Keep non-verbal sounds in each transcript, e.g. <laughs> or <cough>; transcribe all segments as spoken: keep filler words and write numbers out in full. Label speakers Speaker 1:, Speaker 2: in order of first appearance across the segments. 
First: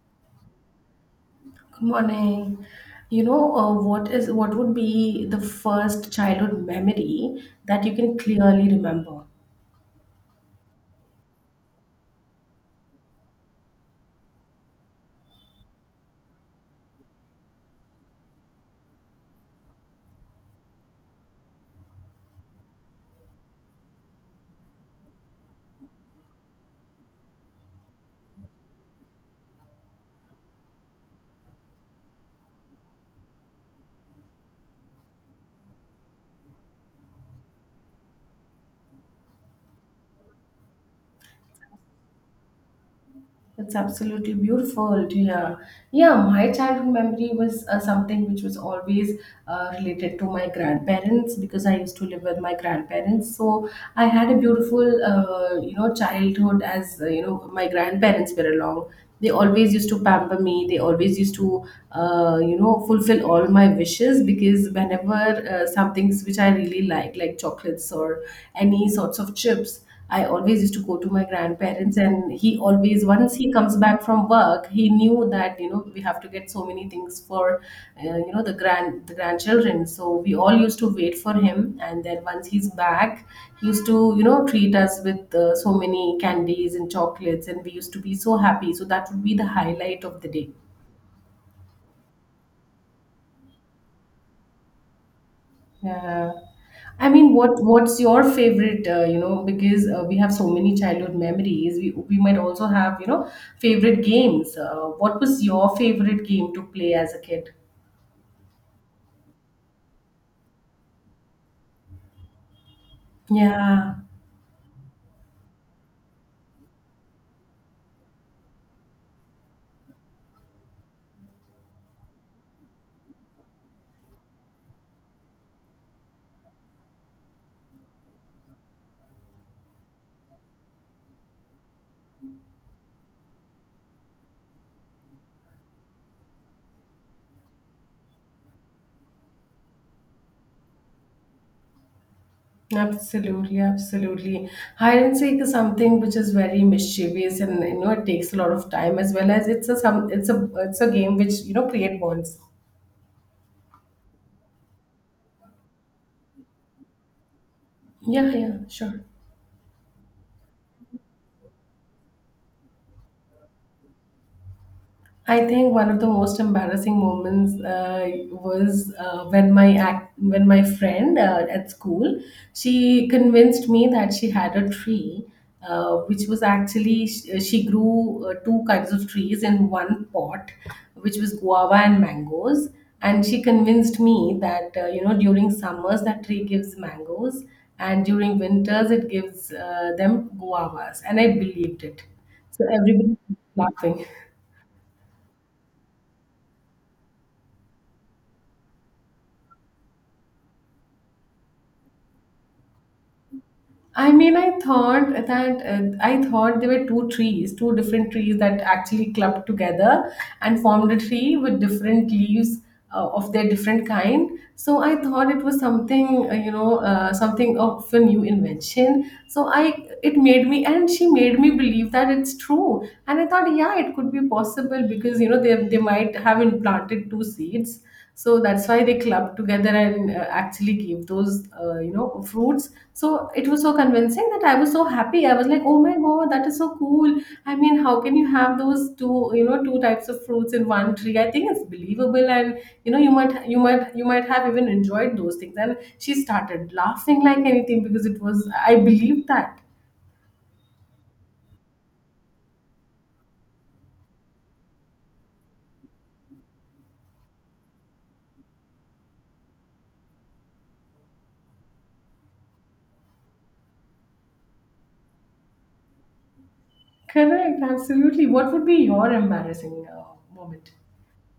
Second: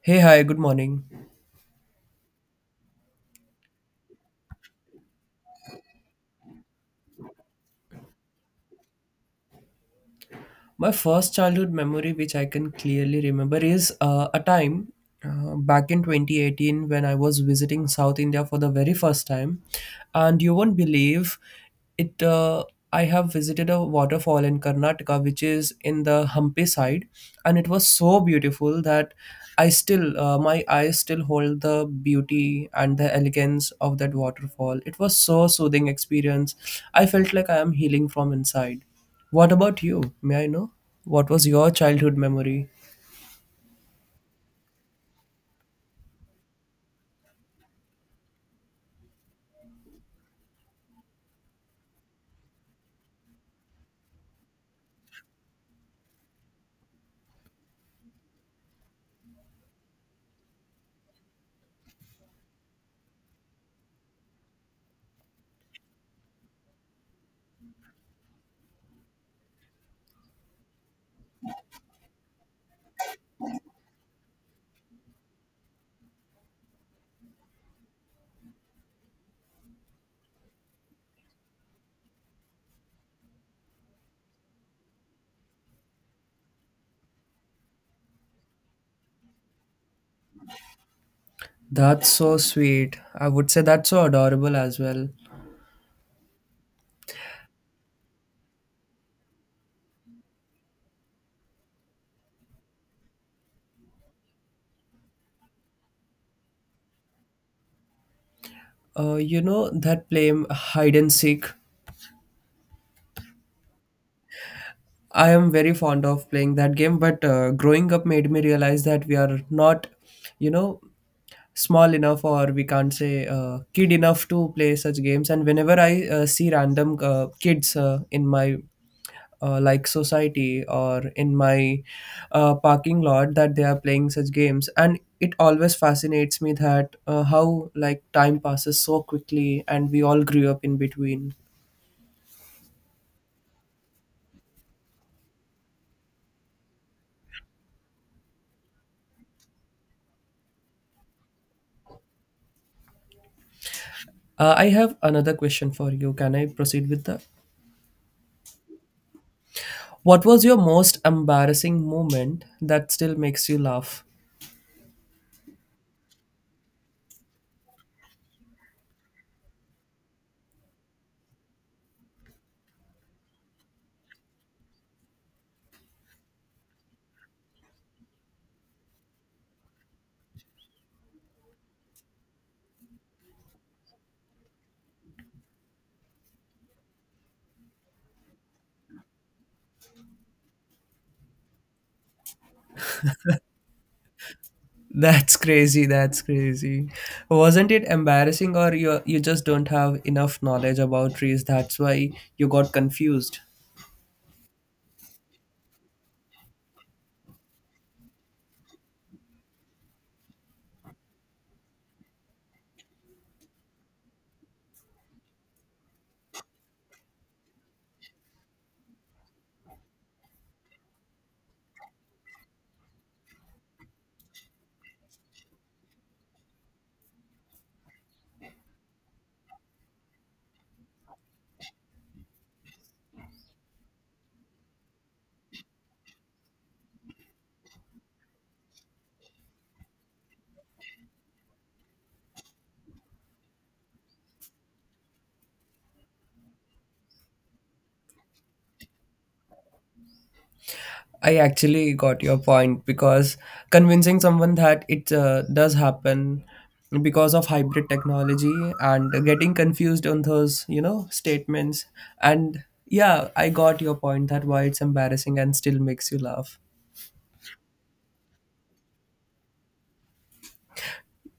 Speaker 1: Hey, hi, good morning.
Speaker 2: Good morning. You know, uh, what is what would be the first childhood memory that you can clearly remember?
Speaker 1: My first childhood memory, which I can clearly remember, is uh, a time uh, back in twenty eighteen when I was visiting South India for the very first time. And you won't believe it, uh, I have visited a waterfall in Karnataka, which is in the Hampi side, and it was so beautiful that I still, uh, my eyes still hold the beauty and the elegance of that waterfall. It was so soothing experience. I felt like I am healing from inside. What about you? May I know? What was your childhood memory?
Speaker 2: That's absolutely beautiful to— yeah, my childhood memory was uh, something which was always uh, related to my grandparents because I used to live with my grandparents. So I had a beautiful, uh, you know, childhood as uh, you know my grandparents were along. They always used to pamper me. They always used to, uh, you know, fulfill all my wishes because whenever uh, some things which I really like, like chocolates or any sorts of chips. I always used to go to my grandparents, and he always, once he comes back from work, he knew that you know we have to get so many things for uh, you know the grand the grandchildren. So we all used to wait for him, and then once he's back, he used to you know treat us with uh, so many candies and chocolates, and we used to be so happy. So that would be the highlight of the day.
Speaker 1: That's so sweet. I would say that's so adorable as well.
Speaker 2: Yeah. I mean, what what's your favorite? Uh, you know, because uh, we have so many childhood memories. We we might also have you know favorite games. Uh, what was your favorite game to play as a kid?
Speaker 1: Uh, you know that play hide and seek.
Speaker 2: Yeah,
Speaker 1: I am very fond of playing that game, but uh, growing up made me realize that we are not, you know, small enough or we can't say uh, kid enough to play such games. And whenever I uh, see random uh, kids uh, in my uh, like society or in my uh, parking lot that they are playing such games, and it always fascinates me that uh, how like time passes so quickly and we all grew up in between.
Speaker 2: absolutely, absolutely. Hide and seek is something which is very mischievous, and you know it takes a lot of time as well as it's a some it's a it's a game which you know create bonds.
Speaker 1: Uh, I have another question for you. Can I proceed with that?
Speaker 2: Yeah, yeah, sure.
Speaker 1: What was your most embarrassing moment that still makes you laugh?
Speaker 2: I think one of the most embarrassing moments uh, was uh, when my act, when my friend uh, at school, she convinced me that she had a tree, uh, which was actually she, she grew uh, two kinds of trees in one pot, which was guava and mangoes. And she convinced me that uh, you know during summers that tree gives mangoes, and during winters it gives uh, them guavas, and I believed it. So everybody was laughing.
Speaker 1: <laughs> That's crazy. That's crazy. Wasn't it embarrassing, or you you just don't have enough knowledge about trees? That's why you got confused.
Speaker 2: I mean, I thought that uh, I thought there were two trees, two different trees that actually clubbed together and formed a tree with different leaves uh, of their different kind. So I thought it was something, uh, you know, uh, something of a new invention. So I, it made me, and she made me believe that it's true. And I thought, yeah, it could be possible because you know they they might have implanted two seeds, so that's why they clubbed together and uh, actually gave those uh, you know fruits. So it was so convincing that I was so happy. I was like, oh my God, that is so cool. I mean, how can you have those two, you know two types of fruits in one tree? I think it's believable. And you know you might you might you might have even enjoyed those things, and she started laughing like anything because it was— I believed that.
Speaker 1: I actually got your point because convincing someone that it uh, does happen because of hybrid technology and getting confused on those you know statements, and yeah, I got your point that why it's embarrassing and still makes you laugh.
Speaker 2: Correct, absolutely. What would be your embarrassing uh, moment?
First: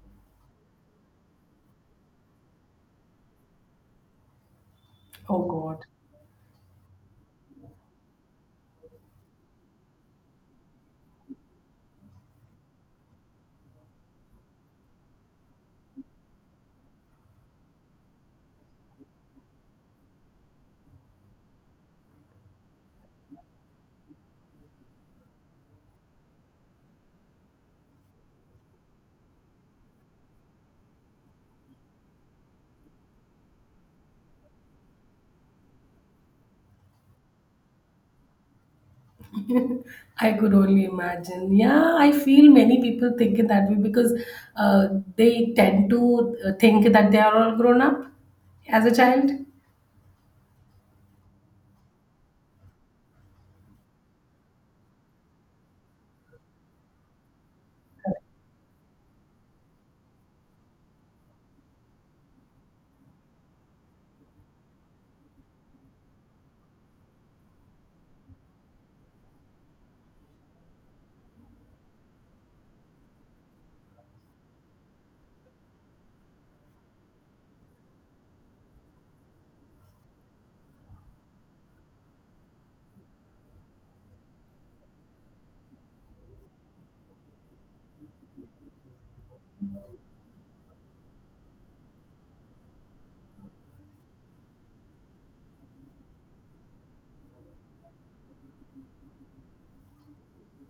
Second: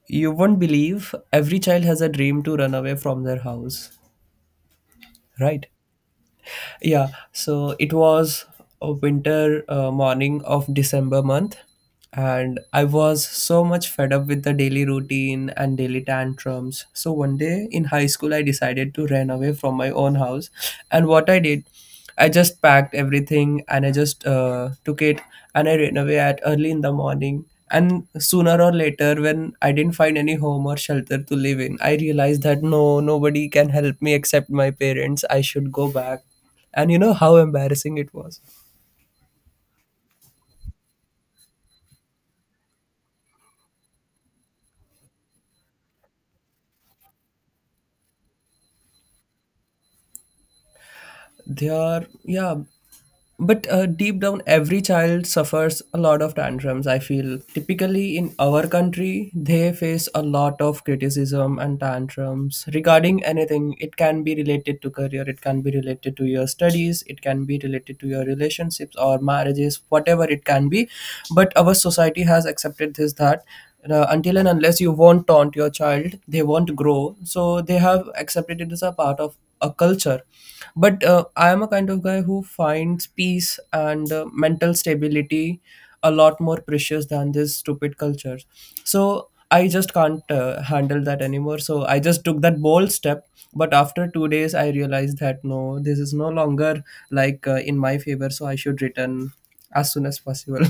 Speaker 1: You won't believe every child has a dream to run away from their house,
Speaker 2: Oh
Speaker 1: right?
Speaker 2: God,
Speaker 1: Yeah, so it was a winter uh, morning of December month, and I was so much fed up with the daily routine and daily tantrums. So one day in high school, I decided to run away from my own house, and what I did, I just packed everything and I just uh, took it, and I ran away at early in the morning. And sooner or later, when I didn't find any home or shelter to live in, I realized that no, nobody can help me except my parents. I should go back. And you know how embarrassing it was?
Speaker 2: I could only imagine. Yeah, I feel many people think it that way because uh, they tend to uh, think that they are all grown up as a child.
Speaker 1: They are, yeah. But uh, deep down, every child suffers a lot of tantrums, I feel. Typically, in our country, they face a lot of criticism and tantrums regarding anything. It can be related to career, it can be related to your studies, it can be related to your relationships or marriages, whatever it can be. But our society has accepted this that uh, until and unless you won't taunt your child, they won't grow. So they have accepted it as a part of a culture, but uh, I am a kind of guy who finds peace and uh, mental stability a lot more precious than this stupid cultures. So I just can't uh, handle that anymore, so I just took that bold step. But after two days I realized that no, this is no longer like uh, in my favor, so I should return as soon as possible.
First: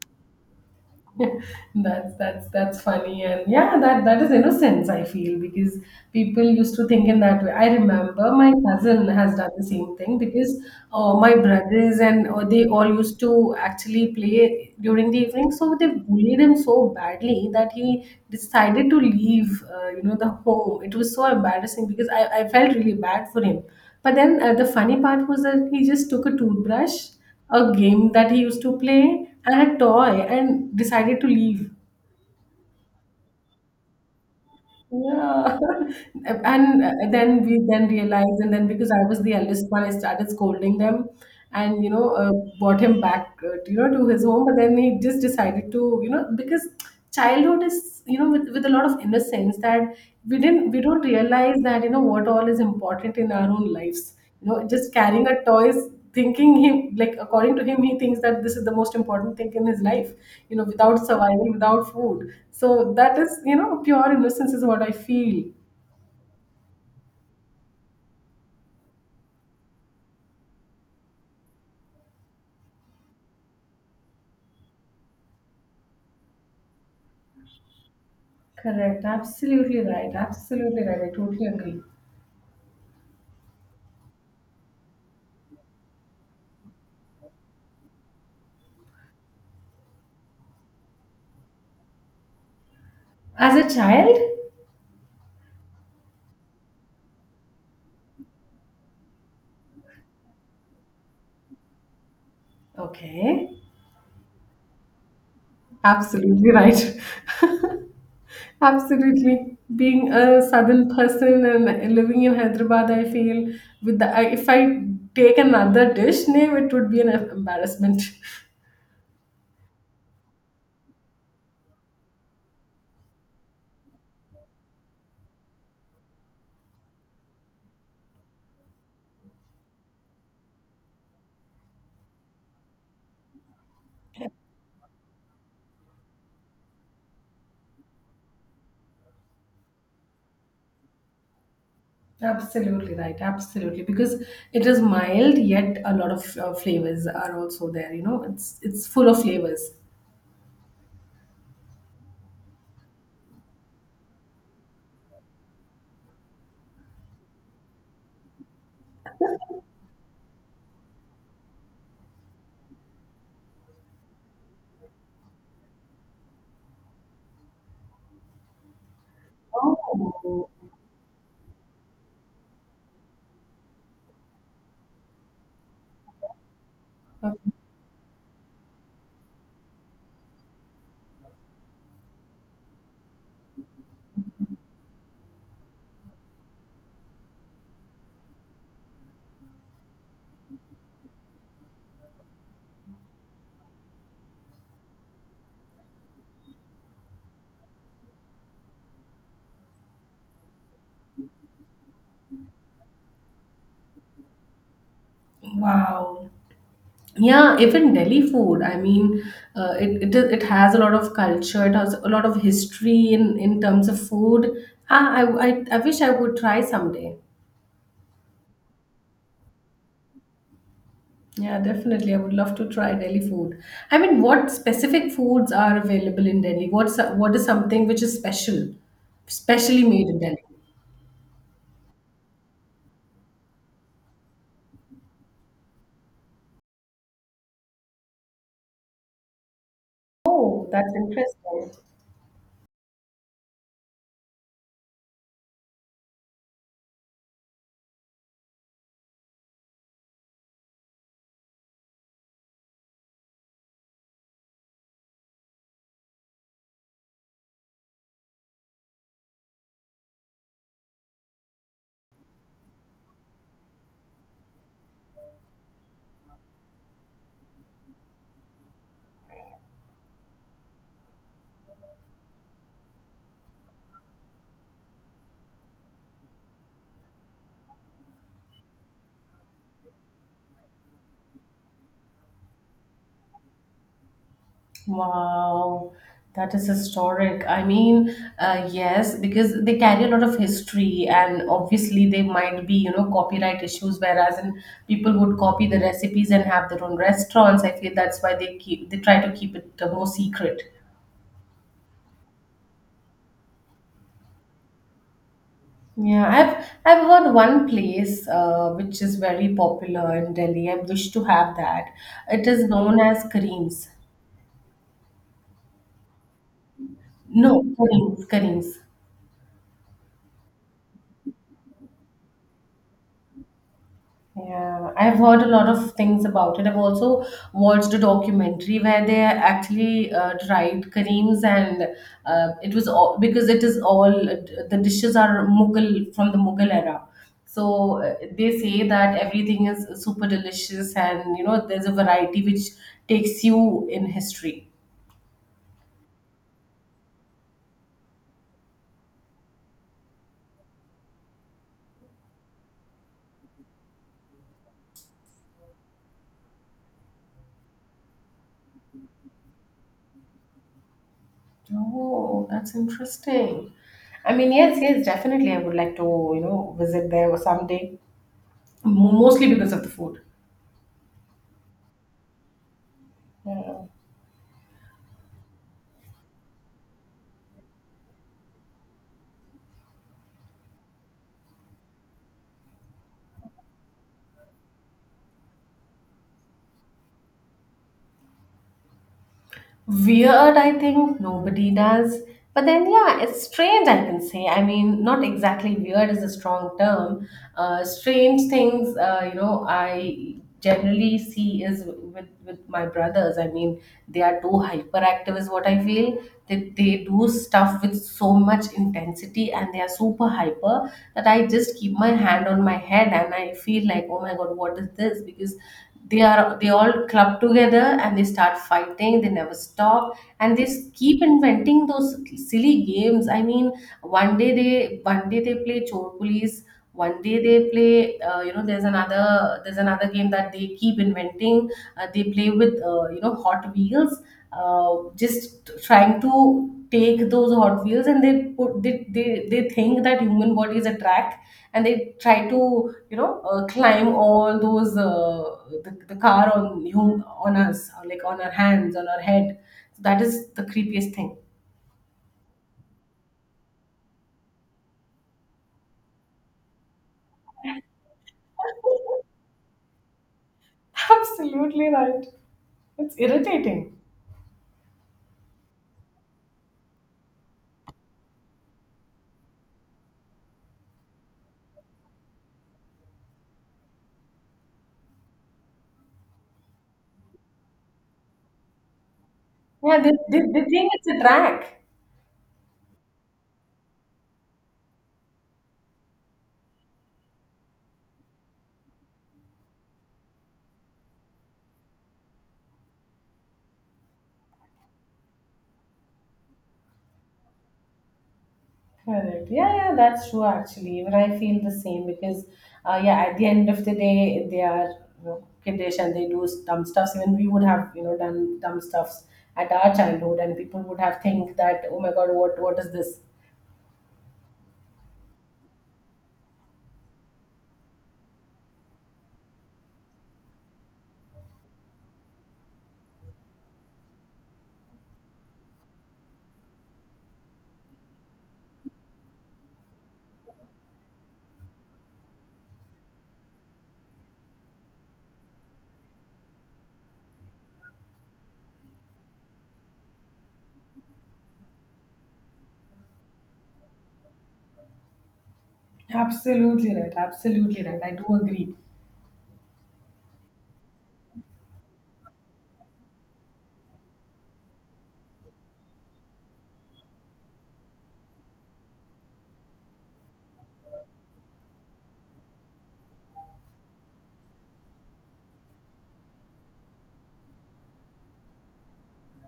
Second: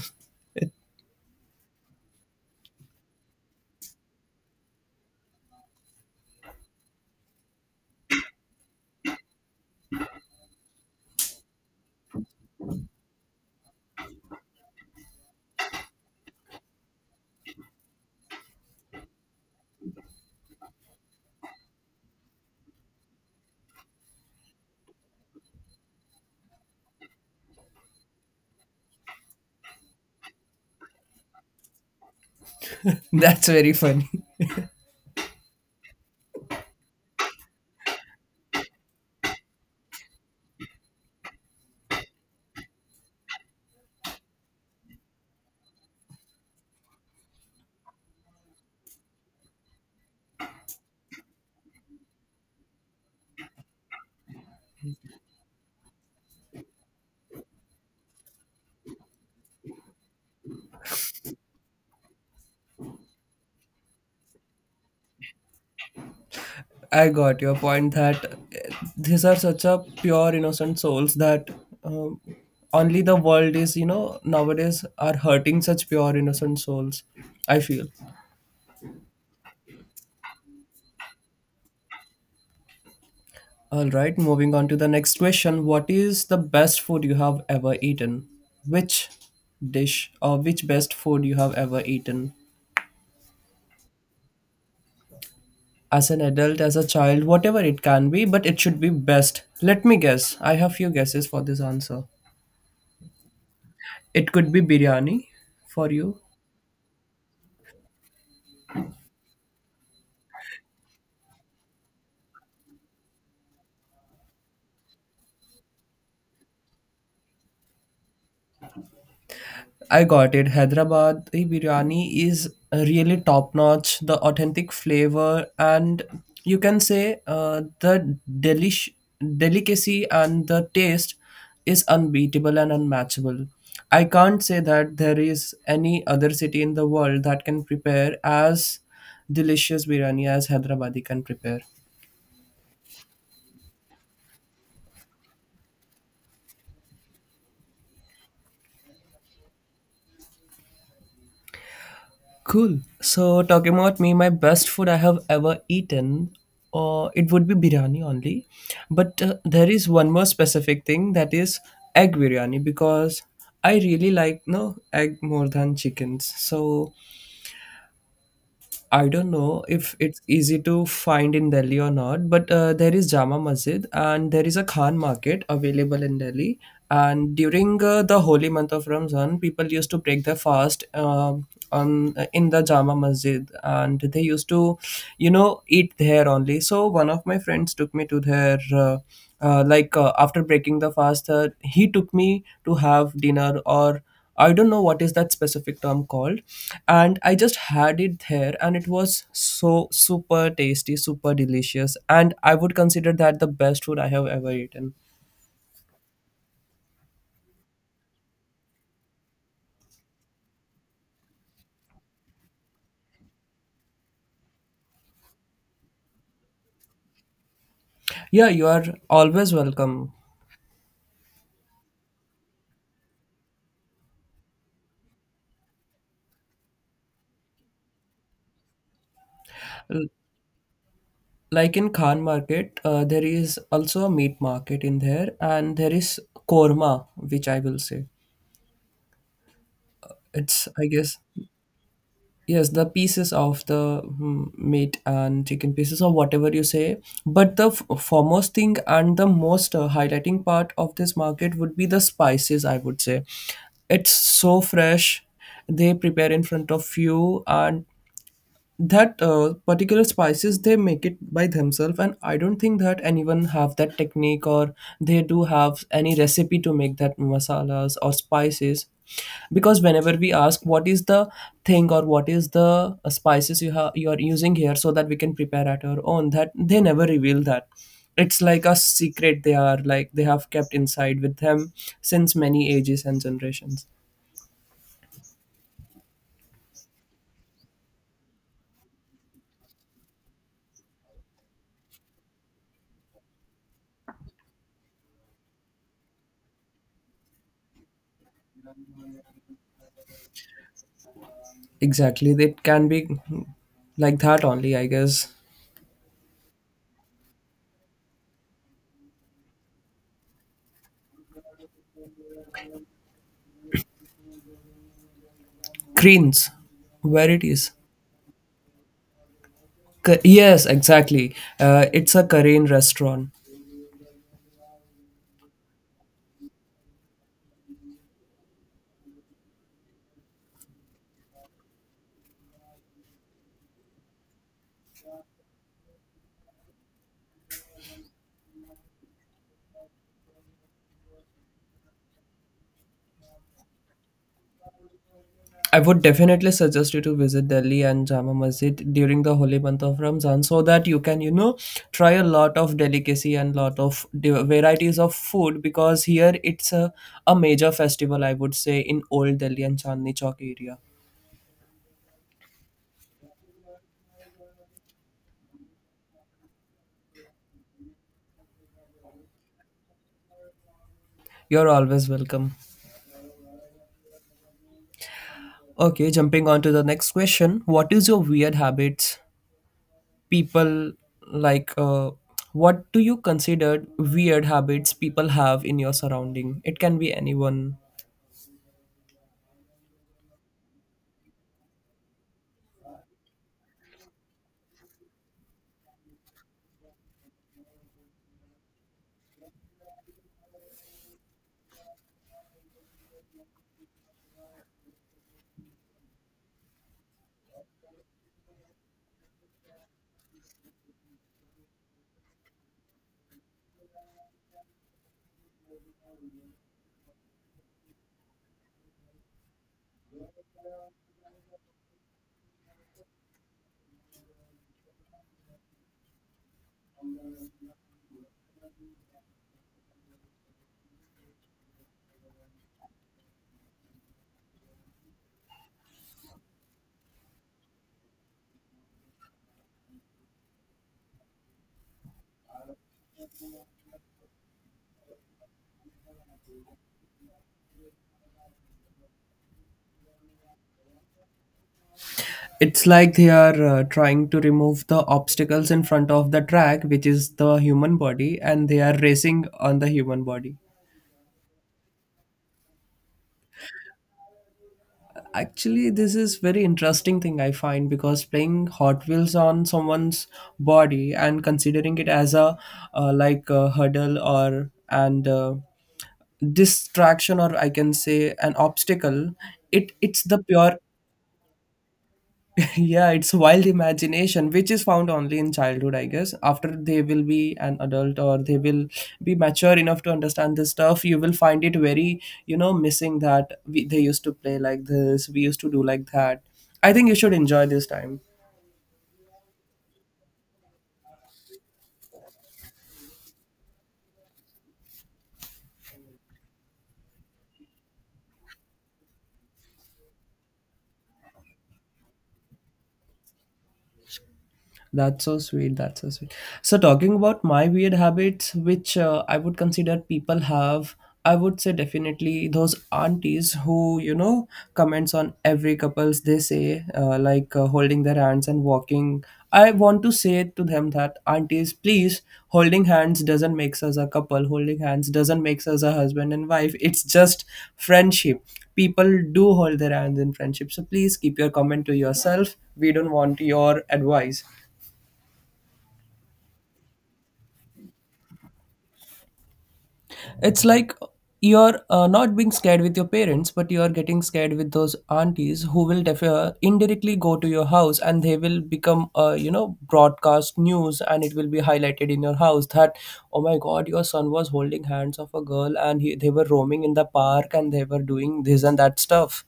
Speaker 2: <laughs> that's that's that's funny, and yeah, that that is innocence, I feel, because people used to think in that way. I remember my cousin has done the same thing because uh, my brothers and uh, they all used to actually play during the evening, so they bullied him so badly that he decided to leave uh, you know the home. It was so embarrassing because i, I felt really bad for him. But then uh, the funny part was that he just took a toothbrush, a game that he used to play, and a toy, and decided to leave.
Speaker 1: <laughs> That's very funny.
Speaker 2: Yeah. <laughs> And uh, then we then realized, and then because I was the eldest one, I started scolding them and, you know, uh, brought him back, uh, to, you know, to his home. But then he just decided to, you know, because childhood is, you know, with, with a lot of innocence that we didn't, we don't realize that, you know, what all is important in our own lives. You know just carrying a toy is— thinking him, like, according to him he thinks that this is the most important thing in his life, you know without survival, without food. So that is, you know pure innocence is what I feel.
Speaker 1: I got your point that uh, these are such a pure innocent souls that um, only the world is, you know, nowadays are hurting such pure innocent souls. I feel.
Speaker 2: Correct. Absolutely right. Absolutely right. I totally agree.
Speaker 1: All right, moving on to the next question. What is the best food you have ever eaten? Which dish or which best food you have ever eaten?
Speaker 2: As a child,
Speaker 1: As an adult, as a child, whatever it can be, but it should be best. Let me guess. I have few guesses for this answer.
Speaker 2: okay,
Speaker 1: It could be biryani for you.
Speaker 2: absolutely right. <laughs> Absolutely. Being a southern person and living in Hyderabad, I feel with the— I- if I take another dish name, it would be an embarrassment. <laughs>
Speaker 1: I got it. Hyderabadi biryani is really top notch. The authentic flavor and you can say uh, the delish delicacy and the taste is unbeatable and unmatchable. I can't say that there is any other city in the world that can prepare as delicious biryani as Hyderabadi can prepare.
Speaker 2: Absolutely right. Absolutely, because it is mild, yet a lot of uh, flavors are also there. You know, it's it's full of flavors.
Speaker 1: Cool. So, talking about me, my best food I have ever eaten, or it would be biryani only. But uh, there is one more specific thing that is egg biryani because I really like no egg more than chickens. So, I don't know if it's
Speaker 2: Oh,
Speaker 1: easy to find in Delhi or not, but uh, there is Jama Masjid and there is a Khan market available in Delhi. And during uh, the holy month of Ramzan, people used to break their fast um on uh, in the Jama Masjid, and they used to, you know, eat there only. So one of my friends took me to their. Uh, uh, like uh, after breaking the fast, uh, he took me to have dinner, or I don't know what is that specific term called. And I just had it there and it was so super tasty, super delicious. And I would consider that the best food I have ever eaten.
Speaker 2: wow. Yeah, even Delhi food. I mean, uh, it, it is- it has a lot of culture. It has a lot of history in in terms of food. Ah, I I, I wish I would try someday.
Speaker 1: Yeah, you are always welcome.
Speaker 2: Yeah, definitely. I would love to try Delhi food. I mean, what specific foods are available in Delhi? What's what is something which is special, specially made
Speaker 1: L-
Speaker 2: in Delhi?
Speaker 1: Like in Khan market, uh, there is also a meat market in there and there is korma, which I will say. It's,
Speaker 2: Oh,
Speaker 1: I
Speaker 2: that's
Speaker 1: guess,
Speaker 2: interesting.
Speaker 1: yes, the pieces of the mm, meat and chicken pieces or whatever you say. But the f- foremost thing and the most uh, highlighting part of this market would be the spices, I would say. It's so fresh. They prepare in front of you, and that uh, particular spices they make it by themselves, and I don't think that anyone have that technique, or they do have any recipe to make that masalas or spices, because whenever we ask what is the thing or what is the uh, spices you have you are using here so that we can prepare at our own, that they never reveal that. It's like a secret, they are like they have kept inside with them since many ages and generations.
Speaker 2: Wow, that is historic. I mean, uh, yes, because they carry a lot of history, and obviously they might be, you know, copyright issues. Whereas in— people would copy the recipes and have their own restaurants. I feel that's why they keep they try to keep it uh, more secret.
Speaker 1: Exactly, it can be like that only, I guess.
Speaker 2: Yeah, I've I've heard one place uh, which is very popular in Delhi. I wish to have that. It is known as Kareem's.
Speaker 1: Creens, where it
Speaker 2: No,
Speaker 1: is.
Speaker 2: Kareem's, Kareem's.
Speaker 1: Ca- Yes, exactly. Uh, it's a Korean restaurant.
Speaker 2: Yeah, I've heard a lot of things about it. I've also watched a documentary where they actually uh, tried Kareem's, and uh, it was all because it is— all the dishes are Mughal, from the Mughal era. So uh, they say that everything is super delicious, and you know there's a variety which takes you in history.
Speaker 1: I would definitely suggest you to visit Delhi and Jama Masjid during the holy month of Ramzan so that you can, you know, try a lot of delicacy and lot of di- varieties of food, because here it's a, a major festival, I would say, in Old Delhi and Chandni Chowk area.
Speaker 2: Oh, that's interesting. I mean, yes, yes, definitely. I would like to you know visit there someday, mostly because of the food.
Speaker 1: You're always welcome. Okay, jumping on to the next question. What is your weird habits people like uh, what do you consider weird habits people have in your surrounding, it can be anyone.
Speaker 2: Weird, I think nobody does. But then, yeah, it's strange, I can say. I mean, not exactly— weird is a strong term. Uh, strange things, uh, you know, I generally see is with, with my brothers. I mean, they are too hyperactive, is what I feel. They, they do stuff with so much intensity, and they are super hyper that I just keep my hand on my head and I feel like, oh my God, what is this? Because they are they all club together and they start fighting, they never stop, and they s- keep inventing those silly games. I mean, one day they— one day they play chor police, one day they play uh, you know there's another there's another game that they keep inventing. Uh, they play with uh, you know hot wheels, uh, just trying to take those hot wheels, and they put— they, they they think that human body is a track, and they try to you know uh, climb all those uh, the, the car on you, on us, or like on our hands, on our head. So that is the creepiest thing.
Speaker 1: It's like they are uh, trying to remove the obstacles in front of the track which is the human body and they are
Speaker 2: <laughs>
Speaker 1: racing on the human body.
Speaker 2: Absolutely right. It's irritating.
Speaker 1: Actually, this is very interesting thing I find because playing hot wheels on someone's body and considering it as a uh, like a hurdle or and uh, distraction or I can say an obstacle, it
Speaker 2: Yeah, they,
Speaker 1: it's the
Speaker 2: they, they
Speaker 1: pure
Speaker 2: think it's a track.
Speaker 1: <laughs> yeah, it's wild imagination which is found only in childhood, I guess. After they will be an adult or they will be mature enough to understand this stuff, you will find it very, you know, missing that we, they used to play like this, we used to do like that. I think you should enjoy this time.
Speaker 2: Correct. Yeah, yeah, that's true actually. Even I feel the same because, uh, yeah, at the end of the day, they are, you know, kiddish, and they do dumb stuffs. Even we would have, you know, done dumb stuffs at our childhood, and people would have think that, oh my God, what what is this?
Speaker 1: That's so sweet. That's so sweet. So, talking about my weird habits, which uh, I would consider people have, I would say definitely those aunties who, you know, comments on every couples they say, uh, like uh, holding their hands and walking. I want to say to them that, aunties, please, holding hands doesn't makes us a couple. Holding hands doesn't makes us a husband and wife. It's just friendship. People do hold their hands in friendship. So, please keep your comment to yourself. We don't want your advice.
Speaker 2: Absolutely right. Absolutely right. I do agree.
Speaker 1: It's like you're uh, not being scared with your parents, but you are getting scared with those aunties who will def- uh, indirectly go to your house and they will become, uh, you know, broadcast news and it will be highlighted in your house that, oh my God, your son was holding hands of a girl and he, they were roaming in the park and they were doing this and that stuff.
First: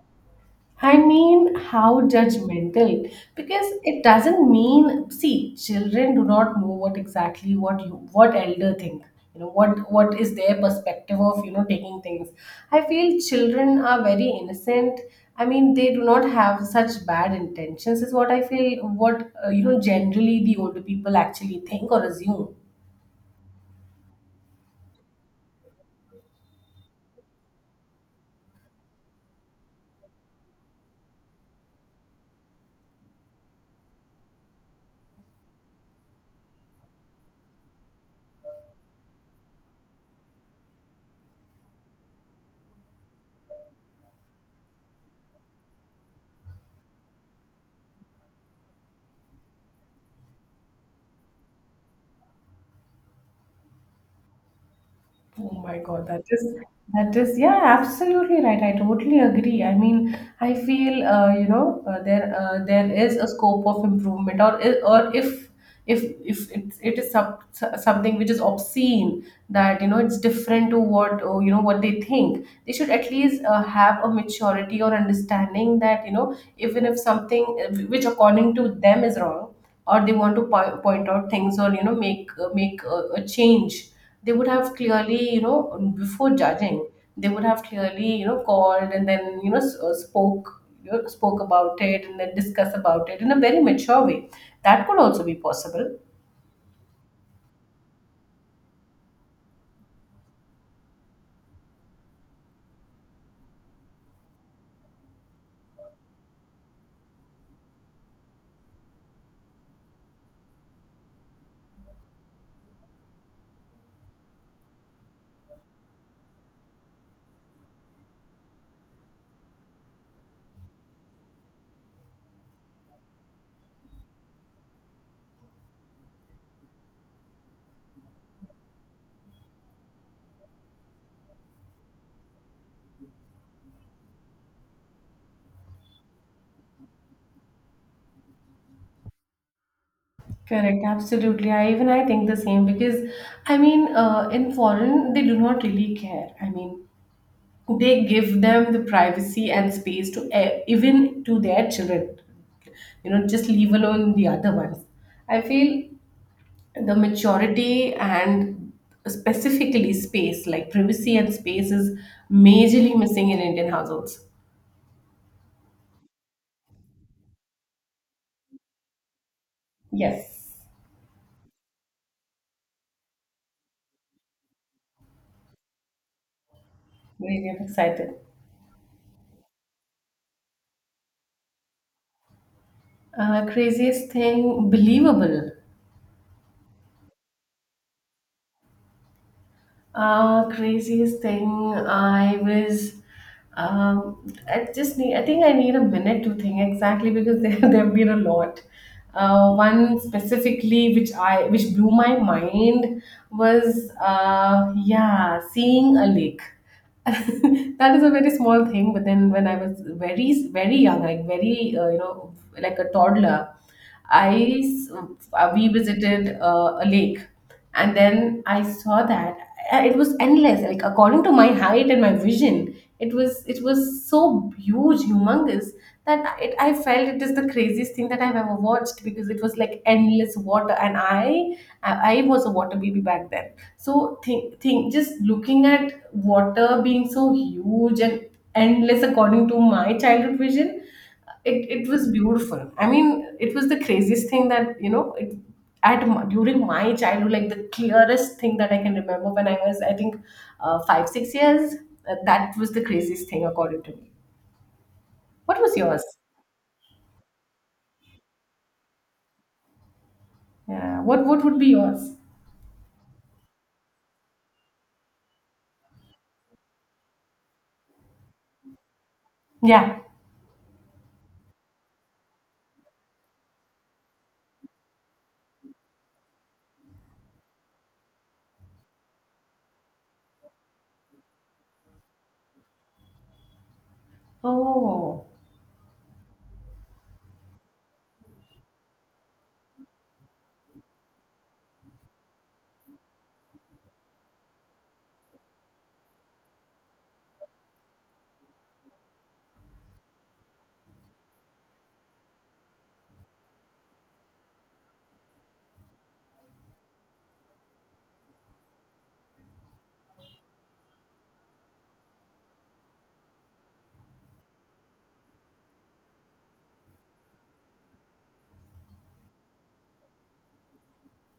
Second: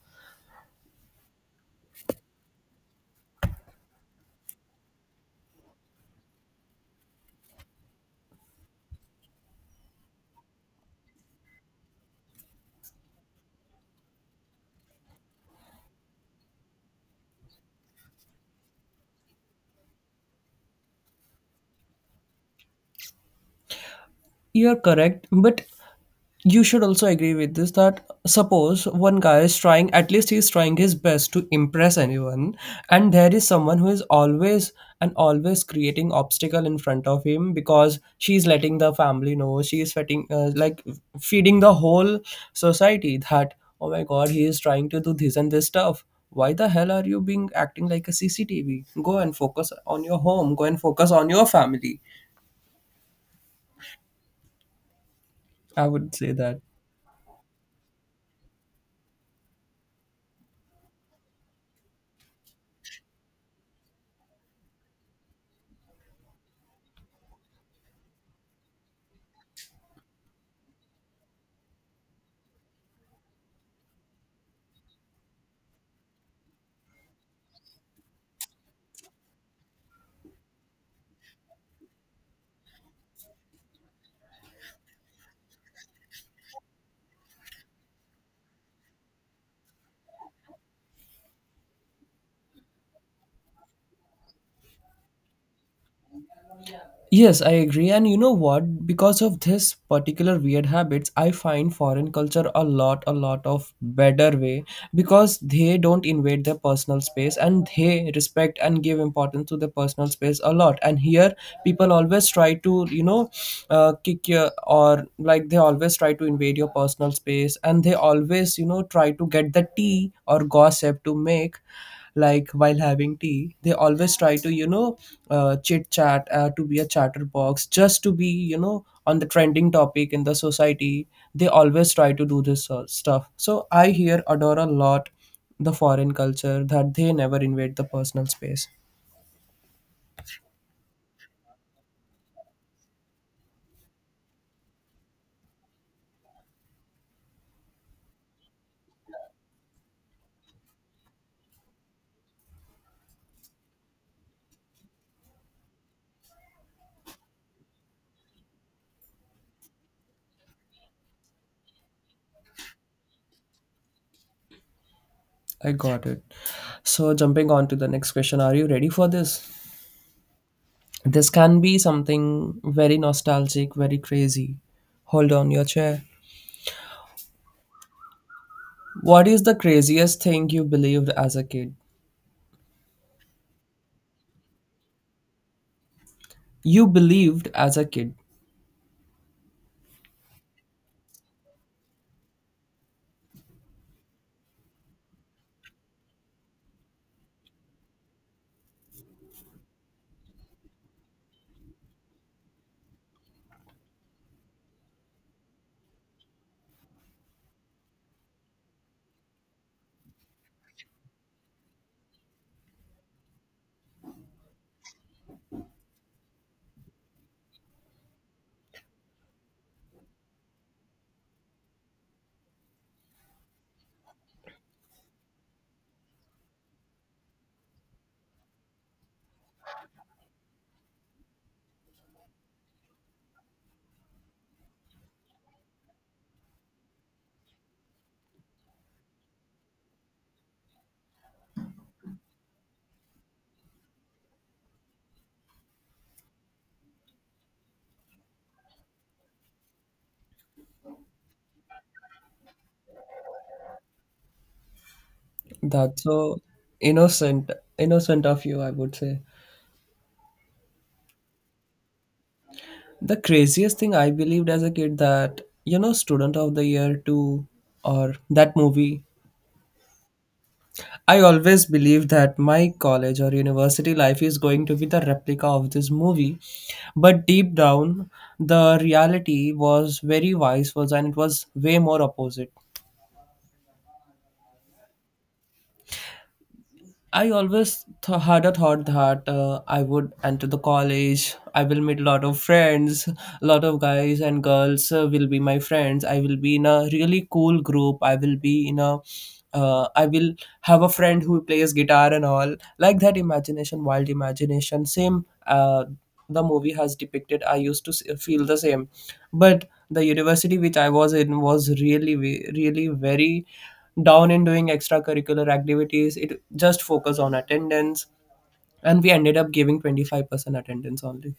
Speaker 2: I mean, how judgmental. Because it doesn't mean— see, children do not know what exactly what you, what elder think. You know, what, what is their perspective of, you know, taking things. I feel children are very innocent. I mean, they do not have such bad intentions, is what I feel, what, uh, you know, generally the older people actually think or assume.
Speaker 1: You're correct, but you should also agree with this that suppose one guy is trying, at least he's trying his best to impress anyone, and there is someone who is always and always creating obstacle in front of him because she's letting the family know, she is feeding, uh, like feeding the whole society that oh my God, he is trying to do this and this stuff. Why the hell are you being acting like a C C T V? Go and focus on your home. Go and focus on your family.
Speaker 2: Oh my
Speaker 1: I
Speaker 2: God,
Speaker 1: would
Speaker 2: that
Speaker 1: say
Speaker 2: is—
Speaker 1: that.
Speaker 2: that is, yeah, absolutely right. I totally agree. I mean, I feel uh, you know uh, there— uh, there is a scope of improvement, or i- or if if if it's, it is some, something which is obscene, that you know it's different to what— or, you know, what they think, they should at least uh, have a maturity or understanding that you know even if something uh, which according to them is wrong, or they want to po- point out things, or you know make uh, make a, a change, they would have clearly, you know before judging, they would have clearly, you know called and then, you know s- uh, spoke, you know, spoke about it and then discuss about it in a very mature way. That could also be possible.
Speaker 1: Yes, I agree. And you know what? Because of this particular weird habits, I find foreign culture a lot, a lot of better way because they don't invade their personal space and they respect and give importance to their personal space a lot. And here, people always try to, you know, uh, kick your, or like they always try to invade your personal space and they always, you know, try to get the tea or gossip to make, like while having tea they always try to, you know uh, chit chat, uh, to be a chatterbox, just to be, you know on the trending topic in the society. They always try to do this sort stuff, so I here adore a lot the foreign culture that they never invade the personal space.
Speaker 2: Correct, absolutely. I even I think the same because I mean, uh, in foreign they do not really care. I mean, they give them the privacy and space to e- even to their children, you know just leave alone the other ones. I feel the maturity and specifically space, like privacy and space, is majorly missing in Indian households.
Speaker 1: I got it. So jumping on to the next question, are you ready for this?
Speaker 2: Yes,
Speaker 1: This can be something very nostalgic, very crazy. Hold on your chair.
Speaker 2: really, I'm excited.
Speaker 1: What is the craziest thing you believed as a kid?
Speaker 2: uh, craziest thing believable.
Speaker 1: You believed as a kid.
Speaker 2: Uh, craziest thing I was. Um, I just need. I think I need a minute to think exactly because there <laughs> there have been a lot. Uh, one specifically which I which blew my mind was uh, yeah, seeing a lake. <laughs> That is a very small thing, but then when I was very very young, like very uh, you know like a toddler, i s- uh, we visited uh, a lake, and then I saw that uh, it was endless. Like, according to my height and my vision, it was it was so huge, humongous, that it I felt it is the craziest thing that I've ever watched, because it was like endless water, and i i I was a water baby back then. So, think think just looking at water being so huge and endless according to my childhood vision, it, it was beautiful. I mean, it was the craziest thing that, you know it, at m- during my childhood. Like, the clearest thing that I can remember when I was, I think, uh, five six years. uh, that was the craziest thing according to me. What was
Speaker 1: That's
Speaker 2: yours?
Speaker 1: so innocent, innocent of you, I would say.
Speaker 2: Yeah, what what would be yours?
Speaker 1: The craziest thing I believed as a kid, that you know, Student of the Year two, or that movie.
Speaker 2: Yeah.
Speaker 1: I always believed that my college or university life is going to be the replica of this movie. But deep down the reality was very vice versa, and it was way more opposite.
Speaker 2: Oh.
Speaker 1: I always th- had a thought that uh, I would enter the college. I will meet a lot of friends, a lot of guys and girls uh, will be my friends. I will be in a really cool group. I will be in a, uh, I will have a friend who plays guitar and all like that. Imagination, wild imagination. Same, uh, the movie has depicted. I used to s- feel the same, but the university which I was in was really, ve- really very down in doing extracurricular activities. It just focus on attendance, and we ended up giving twenty-five percent attendance only.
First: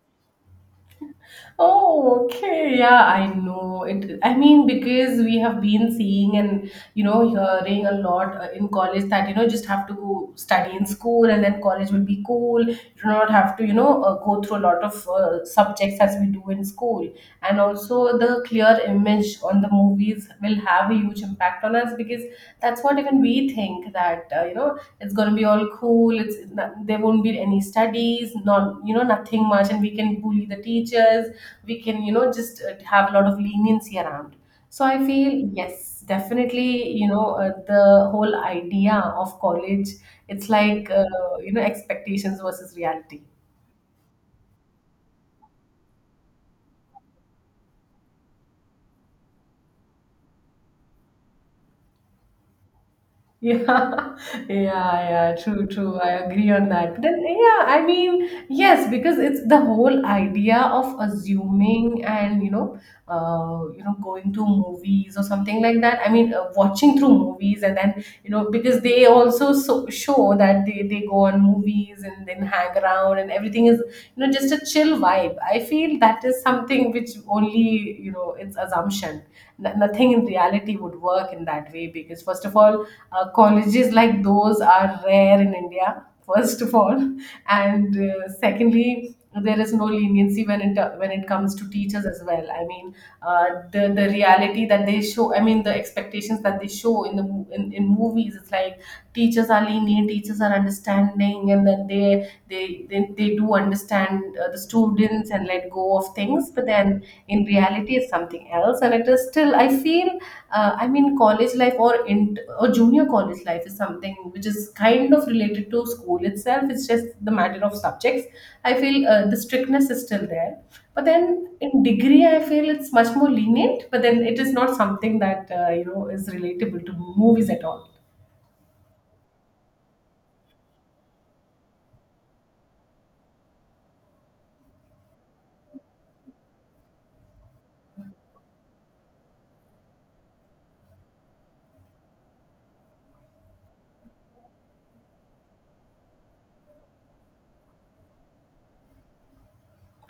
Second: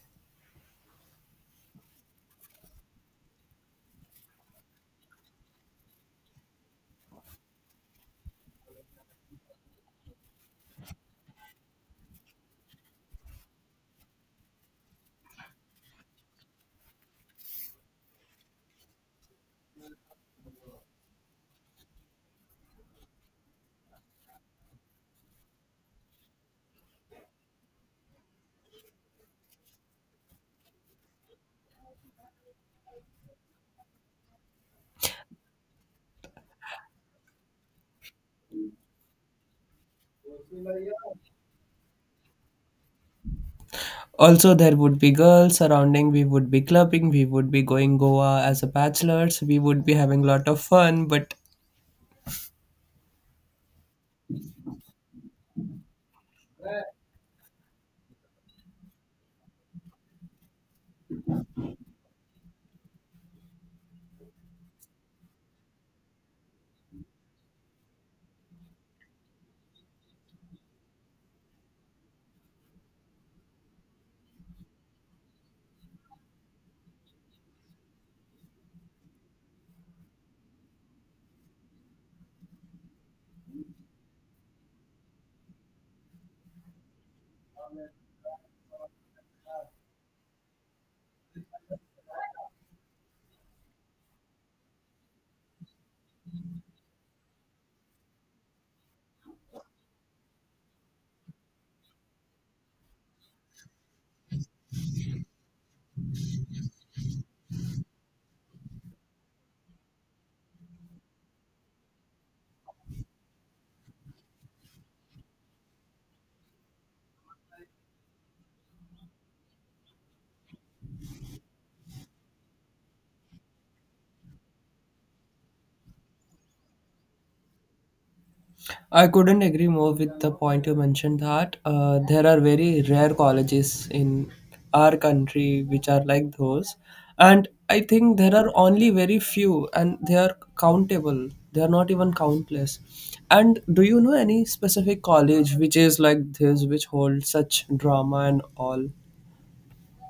Speaker 2: Oh, okay. Yeah, I know it. I mean, because we have been seeing and, you know, hearing a lot uh, in college that, you know, just have to go study in school and then college will be cool. You do not have to, you know, uh, go through a lot of uh, subjects as we do in school. And also, the clear image on the movies will have a huge impact on us because that's what even we think, that uh, you know, it's going to be all cool. It's not, there won't be any studies, not, you know, nothing much, and we can bully the teachers, we can, you know, just uh, have a lot of leniency around. So I feel, yes, definitely, you know, uh, the whole idea of college, it's like, uh, you know expectations versus reality.
Speaker 1: Also, there would be girls surrounding. We would be clubbing. We would be going Goa as a bachelors. We would be having a lot of fun, but
Speaker 2: Yeah, <laughs> yeah, yeah, true, true. I agree on that. But then, yeah, I mean, yes, because it's the whole idea of assuming and, you know, uh, you know, going to movies or something like that. I mean, uh, watching through movies and then, you know, because they also so show that they, they go on movies and then hang around and everything is, you know, just a chill vibe. I feel that is something which only, you know, it's assumption. N- nothing in reality would work in that way because, first of all, uh, colleges like those are rare in India, first of all, <laughs> and uh, secondly, there is no leniency when it when it comes to teachers as well. I mean, uh, the the reality that they show, I mean, the expectations that they show in the mo- in, in movies, it's like teachers are lenient, teachers are understanding, and then they they they, they do understand uh, the students and let go of things, but then in reality it's something else. And it is still, I feel, uh, I mean, college life, or in or junior college life, is something which is kind of related to school itself. It's just the matter of subjects. I feel uh, the strictness is still there, but then in degree, I feel it's much more lenient. But then it is not something that, uh, you know, is relatable to movies at all.
Speaker 1: I couldn't agree more with the point you mentioned that uh, there are very rare colleges in our country which are like those. And I think there are only very few and they are countable. They are not even countless. And do you know any specific college which is like this, which holds such drama and all?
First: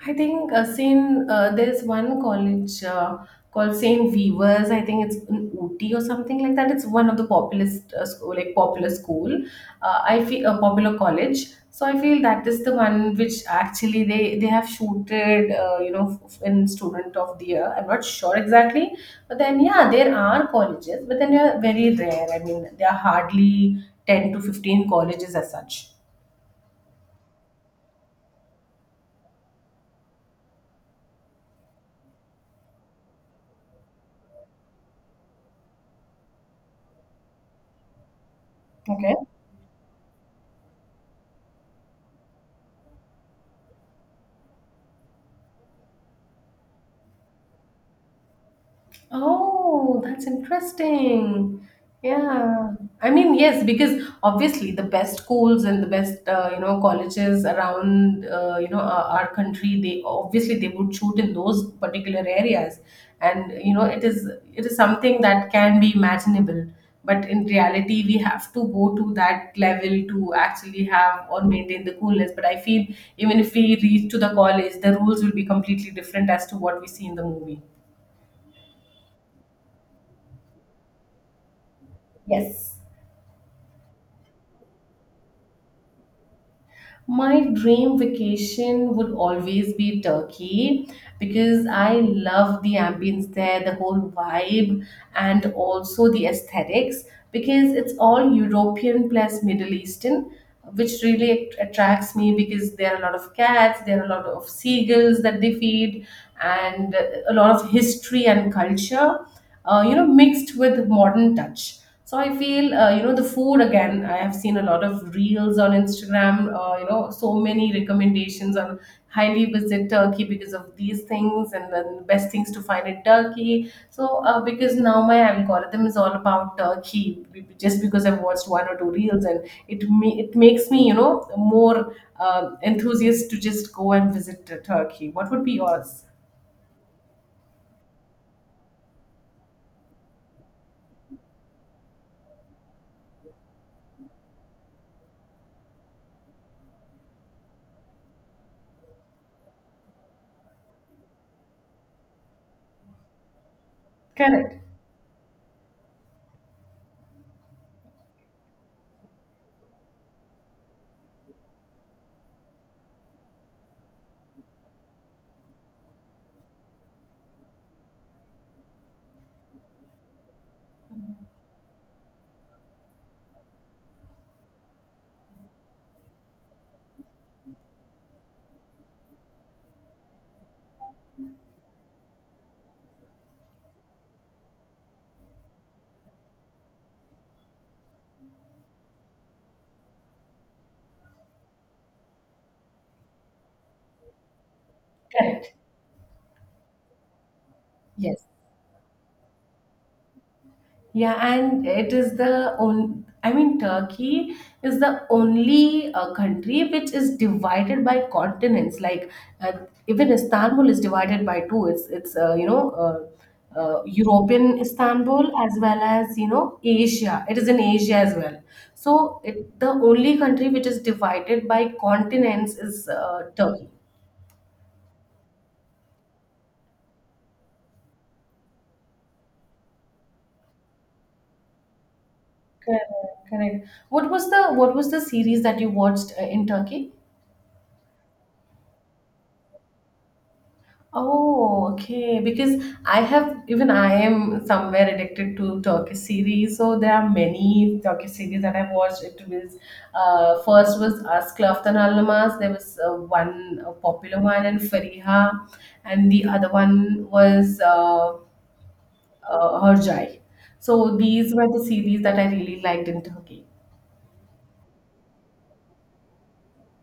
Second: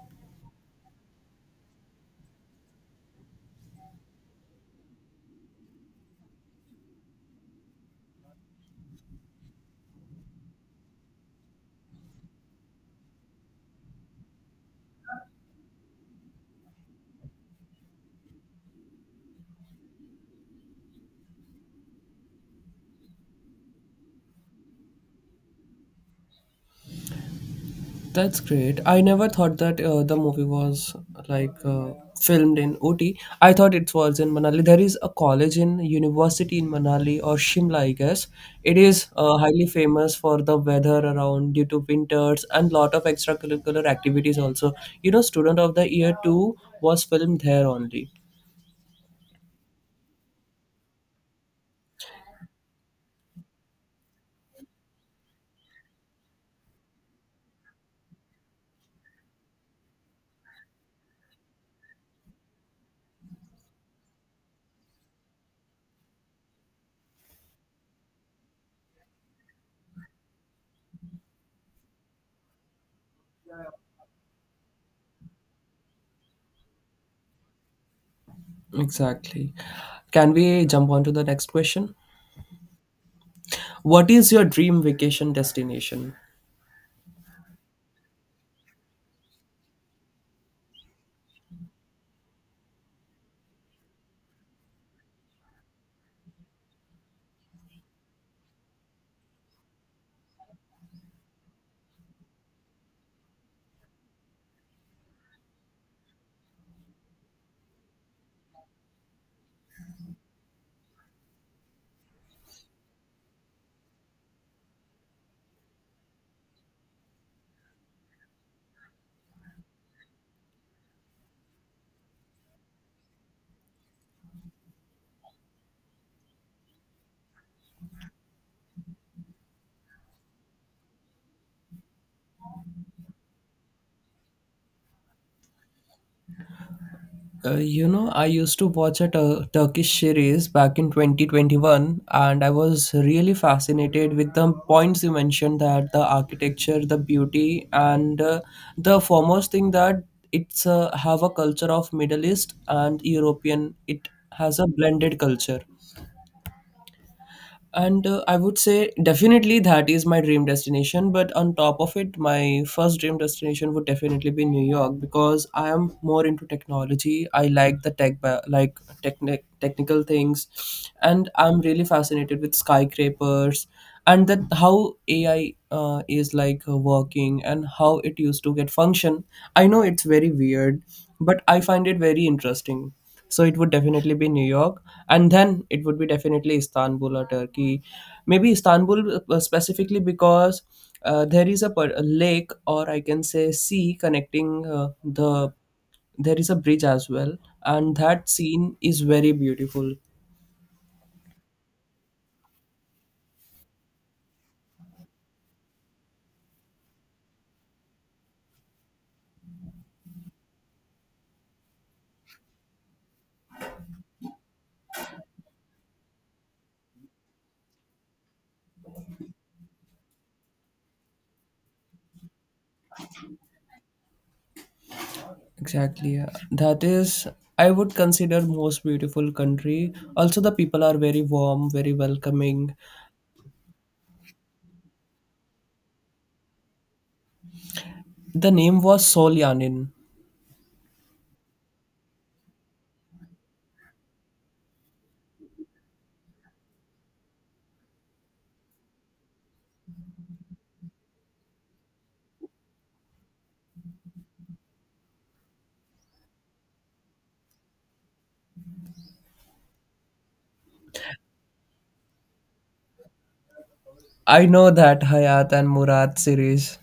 Speaker 2: I think uh, Saint, uh, there's one college uh, called Saint Weavers. I think it's in Ooty or something like that. It's one of the populist uh, school, like popular school. Uh, I feel a popular college. So I feel that is the one which actually they they have shooted, uh, you know, f- in Student of the Year. I'm not sure exactly, but then yeah, there are colleges, but then they are very rare. I mean, there are hardly ten to fifteen colleges as such.
Speaker 1: That's great. I never thought that uh, the movie was like uh, filmed in Ooty. I thought it was in Manali. There is a college in university in Manali or Shimla, I guess. It is
Speaker 2: Okay.
Speaker 1: uh, highly famous for the weather around due to winters and lot of extracurricular activities also. You know, Student of the Year two was filmed there only.
Speaker 2: Oh, that's interesting. Yeah. I mean, yes, because obviously the best schools and the best, uh, you know colleges around, uh, you know our, our country, they obviously they would shoot in those particular areas, and you know it is, it is something that can be imaginable. But in reality, we have to go to that level to actually have or maintain the coolness. But I feel, even if we reach to the college, the rules will be completely different as to what we see in the movie.
Speaker 1: Exactly. Can we jump on to the next question?
Speaker 2: Yes.
Speaker 1: What is your dream vacation destination?
Speaker 2: My dream vacation would always be Turkey, because I love the ambience there, the whole vibe, and also the aesthetics, because it's all European plus Middle Eastern, which really att- attracts me, because there are a lot of cats, there are a lot of seagulls that they feed, and uh, a lot of history and culture uh, you know mixed with modern touch. So I feel, uh, you know the food, again, I have seen a lot of reels on Instagram, uh, you know, so many recommendations on highly visit Turkey because of these things, and then best things to find in Turkey. So uh, because now my algorithm is all about Turkey, b- just because I've watched one or two reels, and it ma- it makes me, you know, more um enthusiast to just go and visit uh, Turkey. What would be yours?
Speaker 1: Uh, you know, I used to watch a tur- Turkish series back in twenty twenty-one, and I was really fascinated with the points you mentioned that the architecture, the beauty, and uh, the foremost thing that it's uh, have a culture of Middle East and European. It has
Speaker 2: Correct.
Speaker 1: a blended culture. And uh, I would say definitely that is my dream destination. But on top of it, my first dream destination would definitely be New York, because I am more into technology. I like the tech, ba- like techni- technical things, and I'm really fascinated with skyscrapers and that how ai uh, is like uh, working, and how it used to get function. I know it's very weird, but I find it very interesting. So it would definitely be New York, and then it would be definitely Istanbul or Turkey. Maybe Istanbul, uh, specifically, because uh, there is a, per- a lake, or I can say sea connecting uh, the,
Speaker 2: Correct.
Speaker 1: there is a bridge as well, and
Speaker 2: Yes.
Speaker 1: that scene is very beautiful.
Speaker 2: Yeah, and it is the only, I mean, Turkey is the only uh, country which is divided by continents. Like, uh, even Istanbul is divided by two. It's it's uh, you know uh, uh, European Istanbul as well as, you know, Asia. It is in Asia as well. So it, the only country which is divided by continents is uh, Turkey.
Speaker 1: Exactly, yeah. That is, I would consider most beautiful country. Also, the people are very warm, very welcoming.
Speaker 2: Correct. Correct. What was the what was the series that you watched uh, in Turkey?
Speaker 1: The name was Solyanin.
Speaker 2: Oh, okay. Because I have, even I am somewhere addicted to Turkish series. So there are many Turkish series that I've watched. It was, uh, first was As Klaftan Almaaz. There was uh, one uh, popular one in Fariha, and the other one was uh, uh, Hercai. So these were the series that I really liked in Turkey.
Speaker 1: I know that Hayat and Murad series.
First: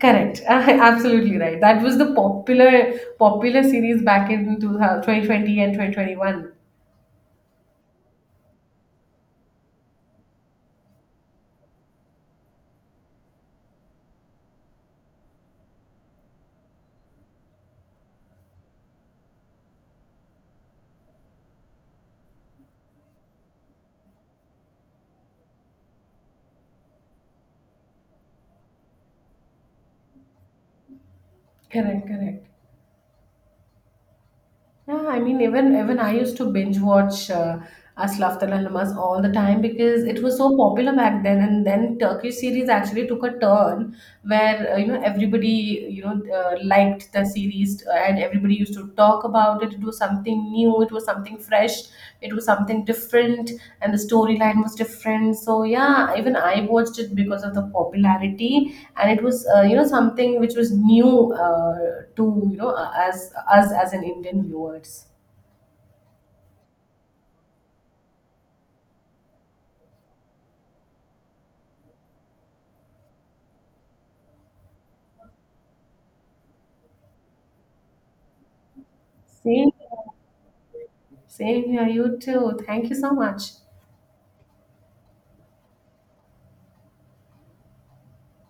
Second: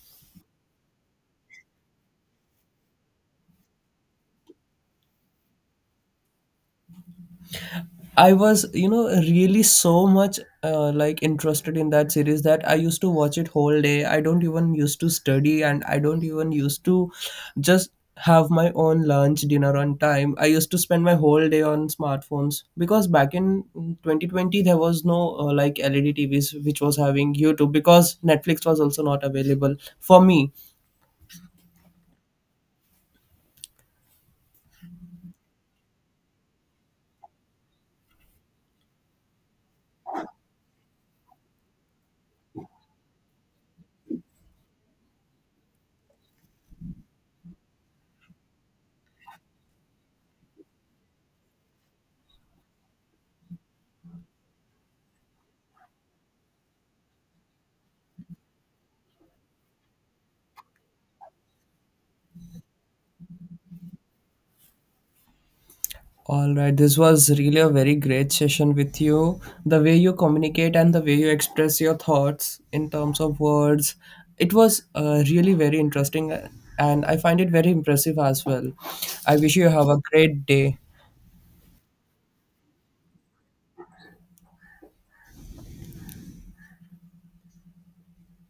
Speaker 2: Correct. <laughs> Absolutely right. That was the popular popular series back in two thousand and twenty twenty-one.
Speaker 1: I was, you know, really so much uh, like interested in that series that I used to watch it whole day. I don't even used to study, and I don't even used to just have my own lunch, dinner on time. I used to spend my whole day on smartphones because back in twenty twenty there was no uh, like L E D T Vs which was having YouTube, because Netflix was also not available for me.
Speaker 2: Correct, correct. Yeah, I mean, even even I used to binge watch uh, Aslaftan Al Namas all the time because it was so popular back then. And then Turkish series actually took a turn where uh, you know everybody, you know, uh, liked the series, uh, and everybody used to talk about it. It was something new, it was something fresh, it was something different, and the storyline was different. So yeah, even I watched it because of the popularity, and it was, uh, you know, something which was new, uh, to you know uh, as us, as an Indian viewers.
Speaker 1: All right, this was really a very great session with you. The way you communicate and the way you express your thoughts in terms of words, it was uh, really very interesting, uh, and I find it very impressive as well. I wish you
Speaker 2: Same.
Speaker 1: have a great day.
Speaker 2: Same here, you too. Thank you so much.